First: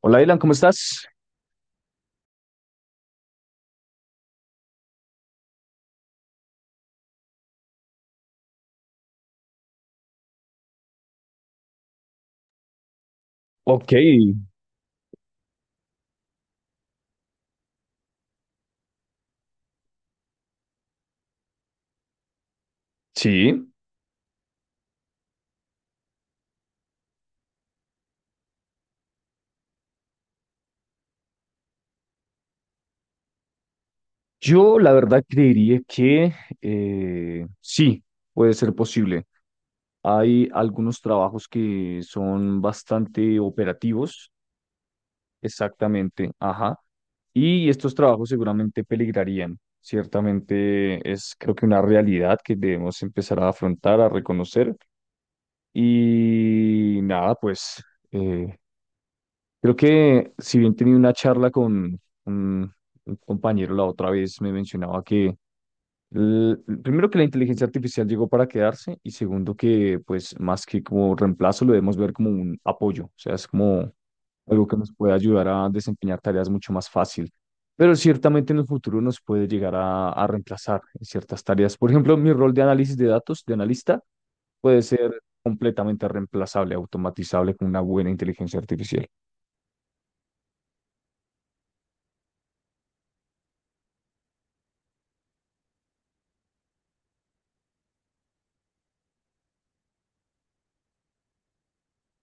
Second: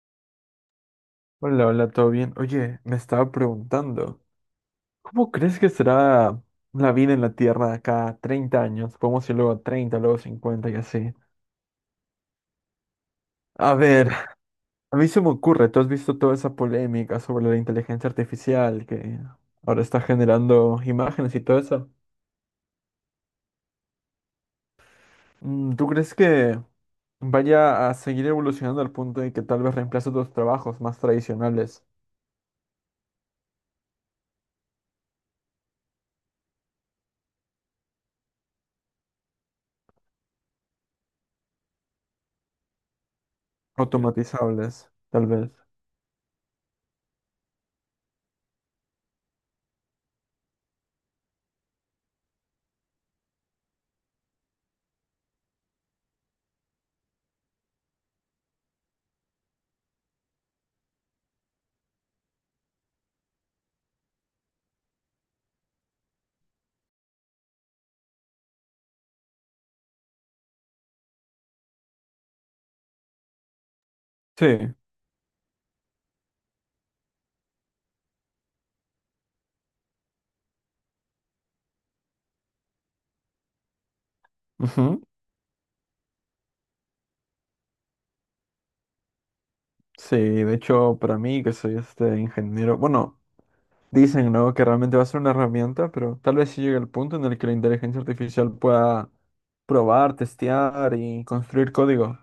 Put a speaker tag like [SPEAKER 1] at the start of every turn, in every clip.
[SPEAKER 1] Hola, Dylan, ¿cómo estás?
[SPEAKER 2] Hola, hola, ¿todo bien? Oye, me estaba preguntando, ¿cómo crees que será la vida en la Tierra de acá a 30 años? Podemos ir luego a 30, luego a 50 y así. A
[SPEAKER 1] Ok,
[SPEAKER 2] ver, a mí se me ocurre, tú has visto toda esa polémica sobre la inteligencia artificial que ahora está generando imágenes y todo eso.
[SPEAKER 1] sí.
[SPEAKER 2] ¿Tú crees que vaya a seguir evolucionando al punto de que tal vez reemplace otros trabajos más tradicionales,
[SPEAKER 1] Yo la verdad creería que sí, puede ser posible. Hay algunos trabajos que son bastante operativos,
[SPEAKER 2] automatizables, tal vez?
[SPEAKER 1] exactamente, ajá. Y estos trabajos seguramente peligrarían. Ciertamente es creo que una realidad que debemos empezar a afrontar, a reconocer. Y nada, eh, creo que si bien tenía una charla con un, un compañero la otra vez, me mencionaba que l- primero que la inteligencia artificial llegó para quedarse y segundo que pues más que como reemplazo lo debemos ver como un apoyo, o sea, es como algo
[SPEAKER 2] Sí.
[SPEAKER 1] que nos puede ayudar a desempeñar tareas mucho más fácil, pero ciertamente en el futuro nos puede llegar a reemplazar en ciertas tareas. Por ejemplo, mi rol de análisis de datos, de analista, puede ser completamente reemplazable, automatizable con una buena inteligencia artificial.
[SPEAKER 2] Sí, de hecho, para mí, que soy este ingeniero, bueno, dicen, ¿no? que realmente va a ser una herramienta, pero tal vez sí llegue el punto en el que la inteligencia artificial pueda probar, testear y construir código.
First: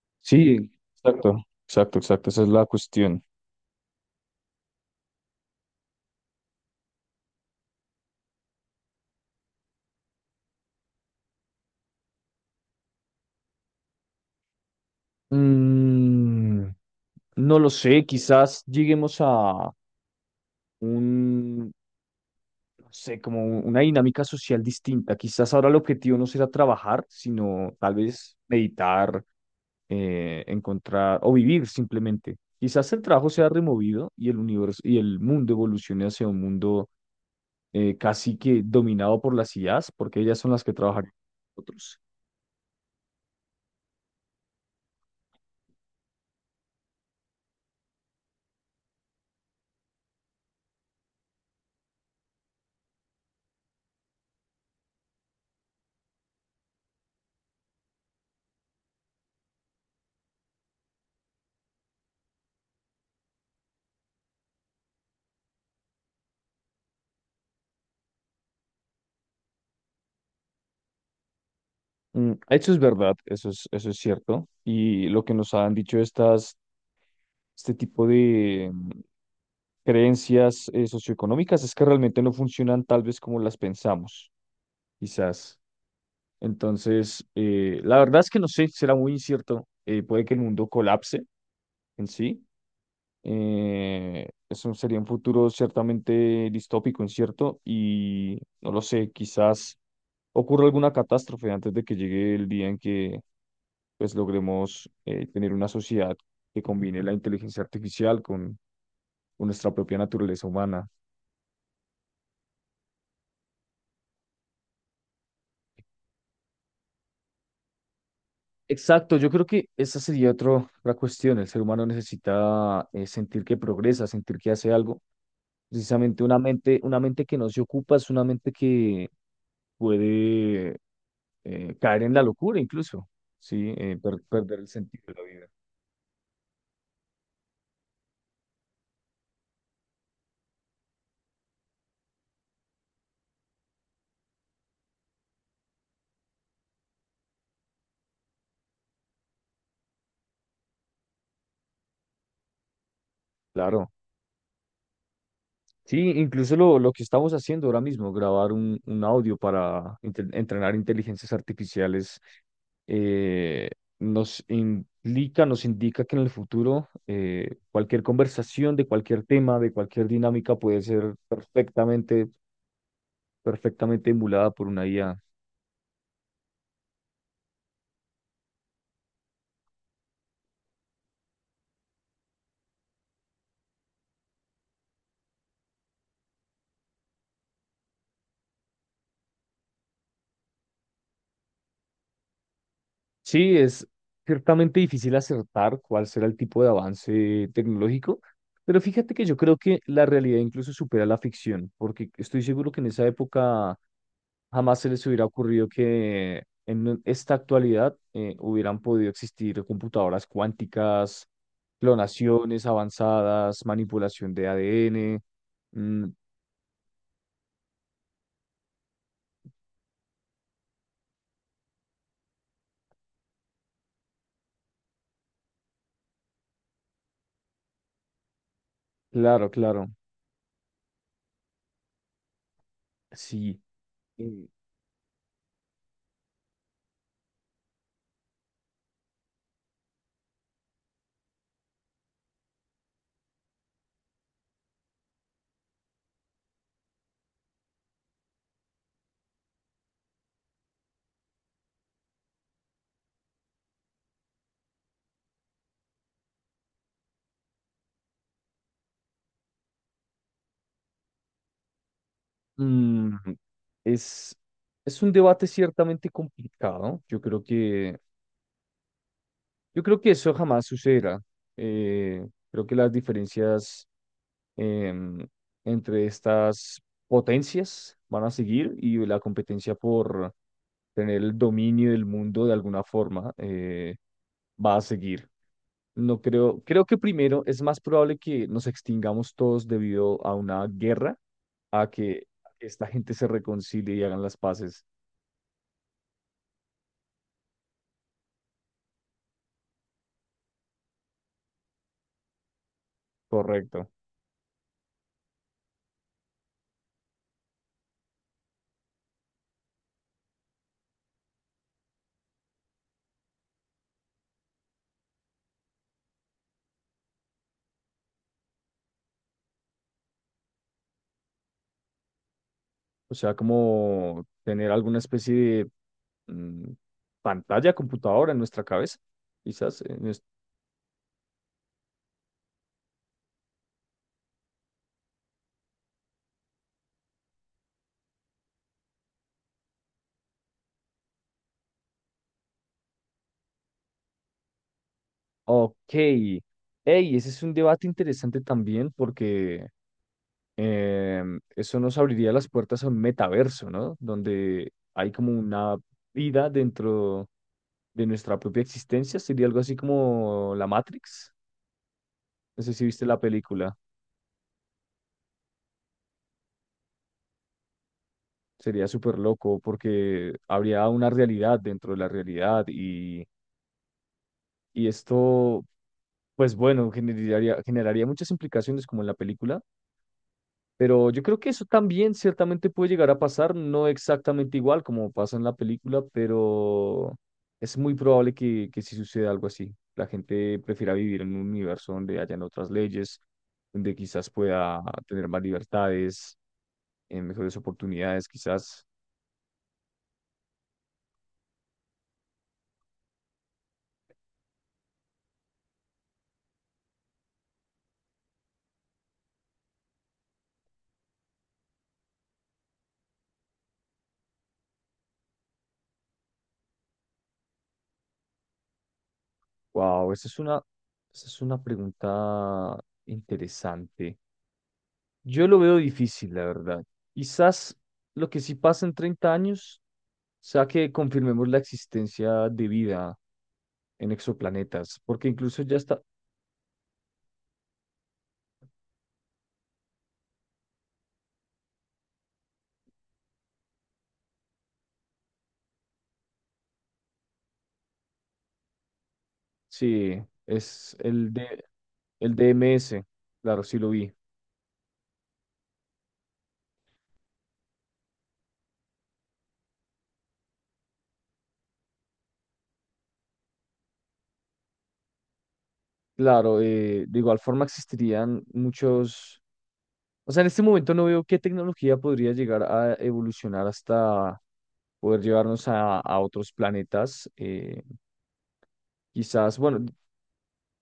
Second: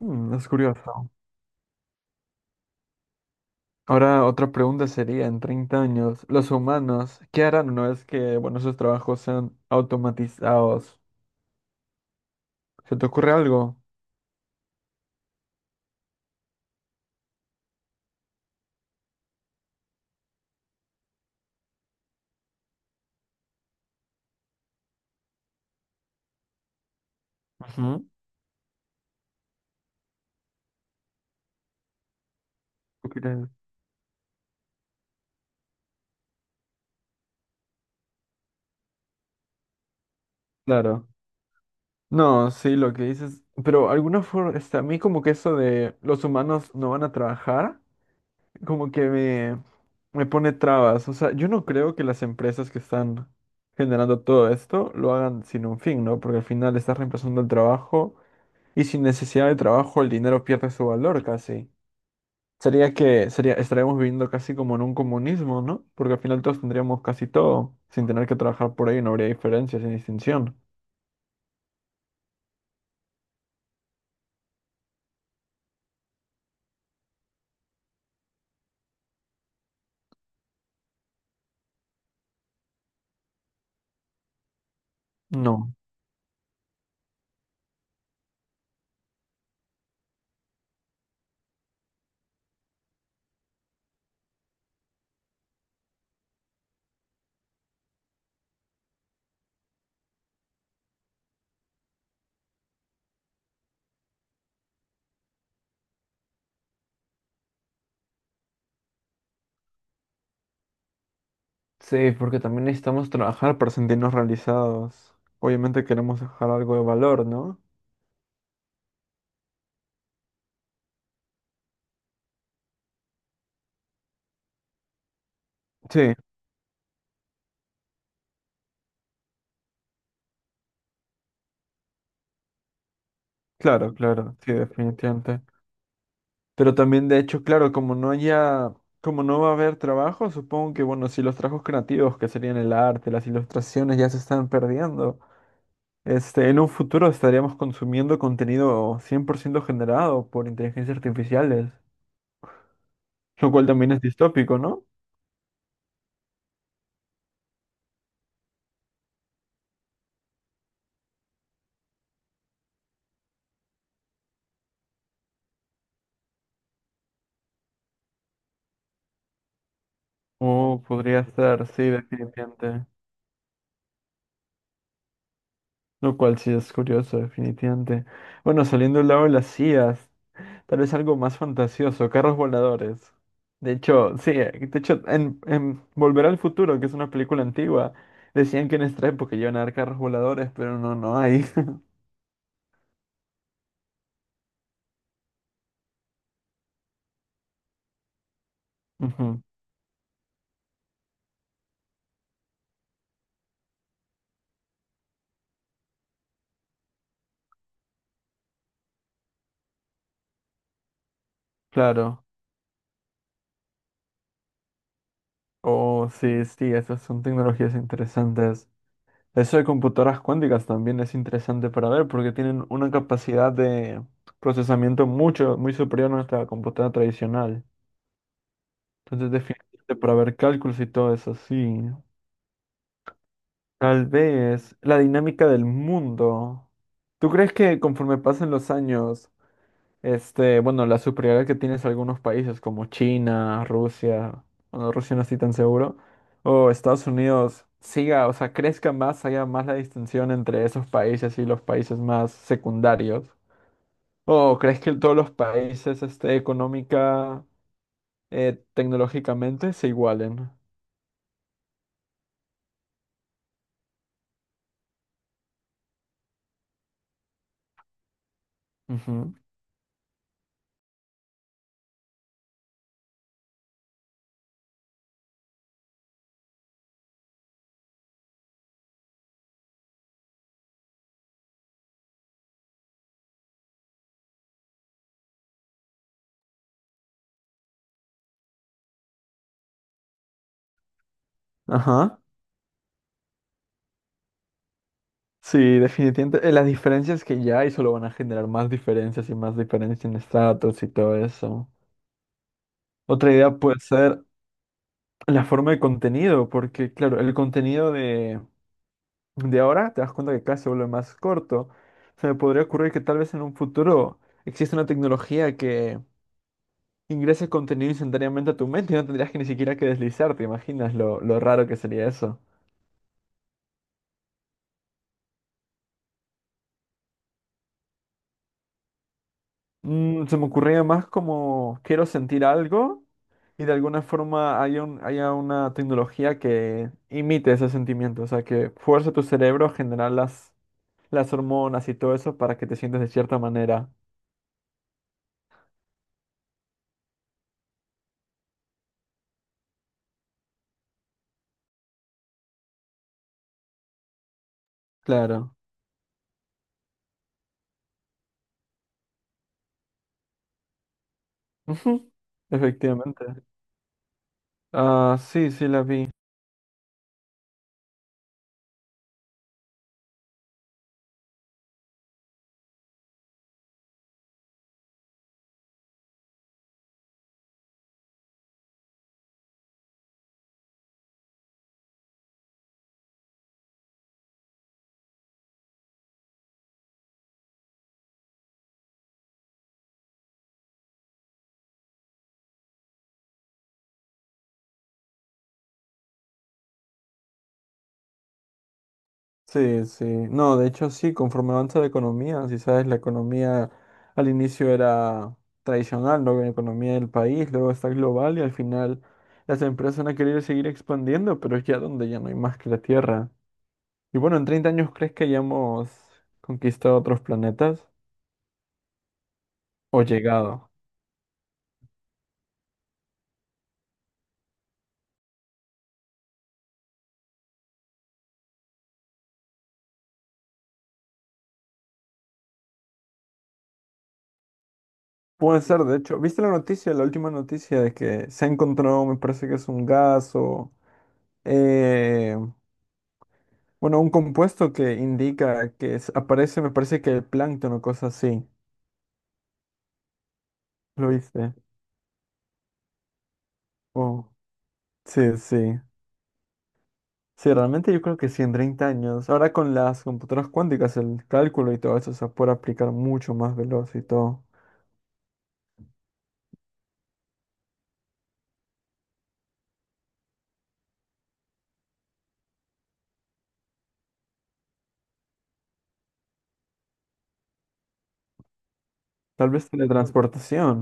[SPEAKER 2] Mm, es
[SPEAKER 1] Sí,
[SPEAKER 2] curioso.
[SPEAKER 1] exacto, exacto, exacto, esa es la cuestión.
[SPEAKER 2] Ahora, otra pregunta sería, en 30 años, ¿los humanos qué harán una vez que, bueno, esos trabajos sean automatizados? ¿Se te ocurre algo?
[SPEAKER 1] Mm, no lo sé, quizás lleguemos a un, no sé, como una dinámica social distinta. Quizás ahora el objetivo no será trabajar, sino tal
[SPEAKER 2] Ujú.
[SPEAKER 1] vez meditar, encontrar o vivir simplemente. Quizás el
[SPEAKER 2] ¿Tú
[SPEAKER 1] trabajo
[SPEAKER 2] crees?
[SPEAKER 1] sea removido y el universo y el mundo evolucione hacia un mundo casi que dominado por las IAs, porque ellas son las que trabajan
[SPEAKER 2] Claro.
[SPEAKER 1] con nosotros.
[SPEAKER 2] No, sí, lo que dices, pero alguna forma, este, a mí como que eso de los humanos no van a trabajar. Como que me pone trabas. O sea, yo no creo que las empresas que están generando todo esto lo hagan sin un fin, ¿no? Porque al final estás reemplazando el trabajo y sin necesidad de trabajo el dinero pierde su valor casi. Sería que sería, estaríamos viviendo casi como en un comunismo, ¿no? Porque al final todos tendríamos casi todo, sin tener que trabajar por ahí, no habría diferencias sin distinción.
[SPEAKER 1] Mm, eso es verdad, eso es cierto. Y lo que nos han dicho estas, este tipo de creencias socioeconómicas es que realmente no funcionan tal vez como las pensamos, quizás.
[SPEAKER 2] No.
[SPEAKER 1] Entonces, la verdad es que no sé, será muy incierto. Puede que el mundo colapse en sí. Eso sería un futuro ciertamente distópico, incierto, y no lo sé, quizás ocurra alguna catástrofe antes de que llegue el día en que pues logremos tener una sociedad que combine la inteligencia artificial con nuestra propia naturaleza humana.
[SPEAKER 2] Sí, porque también necesitamos trabajar para sentirnos realizados. Obviamente queremos dejar algo de valor, ¿no?
[SPEAKER 1] Exacto, yo creo que esa sería otra cuestión. El ser humano necesita sentir que progresa, sentir que hace algo.
[SPEAKER 2] Sí.
[SPEAKER 1] Precisamente una mente que no se ocupa es una mente que puede caer en la locura incluso, ¿sí?
[SPEAKER 2] Claro, claro, sí,
[SPEAKER 1] Perder el sentido de la
[SPEAKER 2] definitivamente.
[SPEAKER 1] vida.
[SPEAKER 2] Pero también, de hecho, claro, como no va a haber trabajo, supongo que, bueno, si los trabajos creativos, que serían el arte, las ilustraciones, ya se están perdiendo, este, en un futuro estaríamos consumiendo contenido 100% generado por inteligencias artificiales, lo cual
[SPEAKER 1] Claro.
[SPEAKER 2] también es distópico, ¿no?
[SPEAKER 1] Sí, incluso lo que estamos haciendo ahora mismo, grabar un audio para entrenar inteligencias artificiales, eh, nos implica, nos indica que en el futuro cualquier conversación de cualquier tema, de cualquier dinámica puede
[SPEAKER 2] O
[SPEAKER 1] ser
[SPEAKER 2] podría estar, sí,
[SPEAKER 1] perfectamente,
[SPEAKER 2] definitivamente.
[SPEAKER 1] perfectamente emulada por una IA.
[SPEAKER 2] Lo cual sí es curioso, definitivamente. Bueno, saliendo del lado de las IAs. Tal vez algo más fantasioso, carros voladores. De hecho, sí, de hecho, en Volver al Futuro, que es una película antigua, decían que en esta época iban a dar carros voladores, pero no, no hay.
[SPEAKER 1] Sí, es ciertamente difícil acertar cuál será el tipo de avance tecnológico, pero fíjate que yo
[SPEAKER 2] Ujú,
[SPEAKER 1] creo que la realidad incluso supera la ficción, porque estoy seguro que en esa época jamás se les hubiera ocurrido que en esta actualidad hubieran podido existir computadoras cuánticas,
[SPEAKER 2] claro.
[SPEAKER 1] clonaciones avanzadas, manipulación de ADN. Mm,
[SPEAKER 2] Oh, sí, sí, esas son tecnologías interesantes. Eso de computadoras cuánticas también es interesante para ver porque tienen una capacidad de procesamiento muy superior a nuestra computadora tradicional. Entonces,
[SPEAKER 1] claro, claro,
[SPEAKER 2] definitivamente para ver cálculos y todo eso, sí.
[SPEAKER 1] sí.
[SPEAKER 2] Tal
[SPEAKER 1] Eh,
[SPEAKER 2] vez la dinámica del mundo. ¿Tú crees que conforme pasen los años, este, bueno, la superioridad que tienes algunos países como China, Rusia, bueno, Rusia no estoy tan seguro, o Estados Unidos siga, o sea, crezca más, haya más la distinción entre esos países y los países más secundarios? ¿O crees que todos los países, este, económica, tecnológicamente se igualen?
[SPEAKER 1] mm, es, es un debate ciertamente complicado.
[SPEAKER 2] Ujú.
[SPEAKER 1] Yo creo que eso jamás sucederá. Creo que las diferencias em, entre estas potencias van a seguir y la competencia por tener el dominio del mundo de alguna forma va a seguir. No creo, creo que primero es más probable que nos extingamos todos debido a una guerra, a
[SPEAKER 2] Ajá.
[SPEAKER 1] que esta gente se reconcilie y hagan las paces.
[SPEAKER 2] Sí, definitivamente. Las diferencias que ya hay solo van a generar más diferencias y más diferencias en estratos y todo eso. Otra idea puede
[SPEAKER 1] Correcto.
[SPEAKER 2] ser la forma de contenido, porque claro, el contenido de ahora te das cuenta que cada vez se vuelve más corto. Se me podría ocurrir que tal vez en un futuro exista una tecnología que ingrese contenido instantáneamente a tu mente y no tendrías que ni siquiera que deslizar, ¿te imaginas lo raro que sería eso?
[SPEAKER 1] O sea, como tener alguna especie de mm, pantalla, computadora en nuestra cabeza, quizás.
[SPEAKER 2] Se me ocurría más como quiero sentir algo. Y de alguna forma haya una tecnología que imite ese sentimiento, o sea, que fuerce tu cerebro a generar las hormonas y todo eso para que te sientas de cierta manera.
[SPEAKER 1] Ok. Ey, ese es un debate interesante también porque eso nos abriría las puertas a un metaverso, ¿no? Donde hay como
[SPEAKER 2] Claro.
[SPEAKER 1] una vida dentro de nuestra propia existencia. Sería algo así como la Matrix.
[SPEAKER 2] Ujú,
[SPEAKER 1] No sé si viste la
[SPEAKER 2] efectivamente.
[SPEAKER 1] película.
[SPEAKER 2] Ah, sí, sí la vi.
[SPEAKER 1] Sería súper loco porque habría una realidad dentro de la realidad y esto, pues bueno, generaría muchas implicaciones como en la película. Pero yo creo que eso también ciertamente puede llegar a pasar, no exactamente igual como pasa en la película, pero es muy probable que sí suceda algo así. La gente prefiera vivir en un universo donde hayan otras leyes, donde quizás pueda tener más libertades, mejores oportunidades, quizás.
[SPEAKER 2] Sí, sí. No, de hecho sí, conforme avanza la economía, si sabes, la economía al inicio era tradicional, luego la economía del país, luego está global y al final las empresas van a querer seguir expandiendo, pero es ya donde ya no hay más que la tierra. Y bueno, en 30 años, ¿crees que hayamos conquistado otros planetas o
[SPEAKER 1] Wow, esa es una,
[SPEAKER 2] llegado?
[SPEAKER 1] esa es una pregunta interesante. Yo lo veo difícil, la verdad. Quizás lo que sí pasa en 30 años sea que confirmemos la existencia de vida en exoplanetas, porque
[SPEAKER 2] Puede
[SPEAKER 1] incluso ya
[SPEAKER 2] ser, de
[SPEAKER 1] está,
[SPEAKER 2] hecho, ¿viste la noticia, la última noticia de que se ha encontrado, me parece que es un gas o, eh, bueno, un compuesto que indica que aparece, me parece que el plancton o cosas así.
[SPEAKER 1] sí, es
[SPEAKER 2] ¿Lo
[SPEAKER 1] el
[SPEAKER 2] viste?
[SPEAKER 1] de el DMS, claro, sí lo vi.
[SPEAKER 2] Oh, sí, sí. Sí, realmente yo creo que sí, en 30 años. Ahora con las computadoras cuánticas, el cálculo y todo eso se puede aplicar mucho más veloz y todo.
[SPEAKER 1] Claro, de igual forma existirían muchos, o sea, en este momento no veo qué tecnología podría llegar a evolucionar hasta poder llevarnos a otros planetas.
[SPEAKER 2] Tal
[SPEAKER 1] Quizás,
[SPEAKER 2] vez
[SPEAKER 1] bueno,
[SPEAKER 2] teletransportación.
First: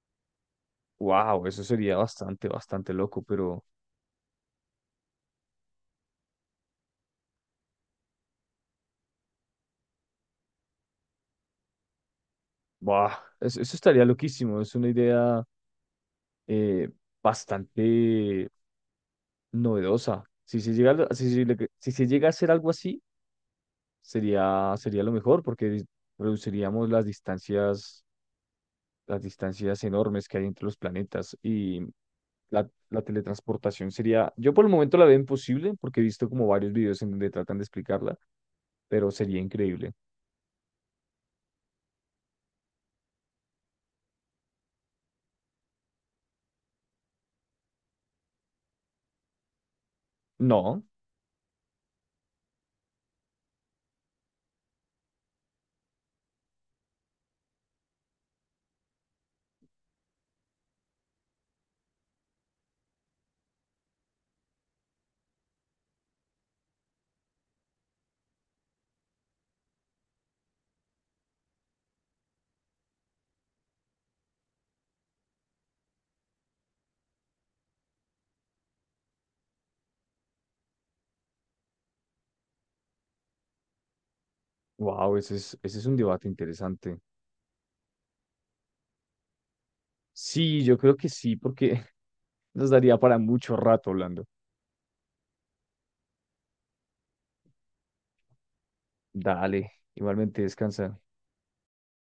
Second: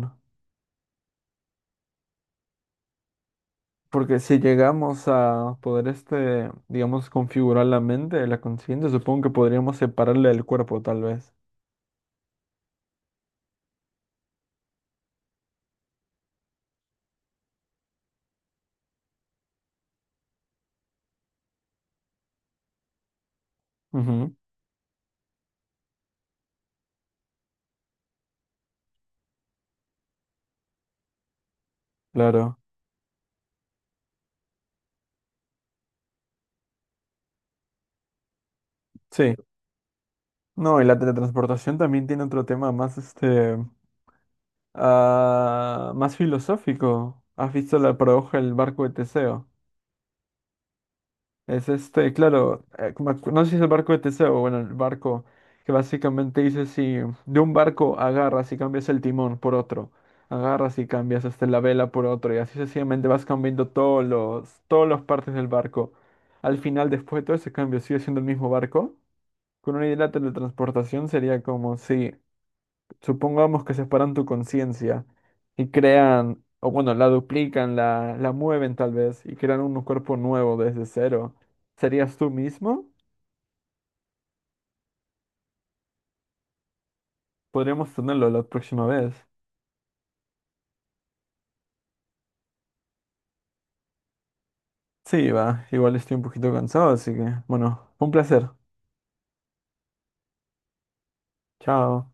[SPEAKER 1] Wow, eso sería bastante, bastante loco, pero
[SPEAKER 2] Porque si llegamos a poder, este, digamos, configurar la mente, la conciencia, supongo que podríamos separarla del cuerpo, tal vez.
[SPEAKER 1] wow, eso estaría loquísimo. Es una idea eh, bastante novedosa. Si se llega, a lo- si, se le- Si se llega a hacer algo así,
[SPEAKER 2] Ujú,
[SPEAKER 1] sería lo mejor porque reduciríamos las distancias enormes que hay entre los planetas y
[SPEAKER 2] claro.
[SPEAKER 1] la teletransportación sería, yo por el momento la veo imposible porque he visto como varios videos en donde tratan de explicarla, pero
[SPEAKER 2] Sí.
[SPEAKER 1] sería increíble.
[SPEAKER 2] No, y la teletransportación también tiene otro tema más, este, más filosófico. ¿Has visto la paradoja del barco de Teseo?
[SPEAKER 1] No,
[SPEAKER 2] Es este, claro, no sé si es el barco de Teseo, bueno, el barco que básicamente dice si de un barco agarras y cambias el timón por otro, agarras y cambias este, la vela por otro, y así sencillamente vas cambiando todas las partes del barco. Al final, después de todo ese cambio, sigue siendo el mismo barco. Con una idea de teletransportación sería como si supongamos que separan tu conciencia y crean, o bueno, la duplican, la mueven tal vez y crean un cuerpo nuevo desde cero. ¿Serías tú mismo?
[SPEAKER 1] wow, ese es un debate interesante.
[SPEAKER 2] Podríamos tenerlo la próxima vez.
[SPEAKER 1] Sí, yo creo que sí, porque nos daría para mucho rato hablando.
[SPEAKER 2] Sí, va, igual estoy un poquito cansado, así que, bueno, un placer.
[SPEAKER 1] Dale, igualmente descansa.
[SPEAKER 2] Chao.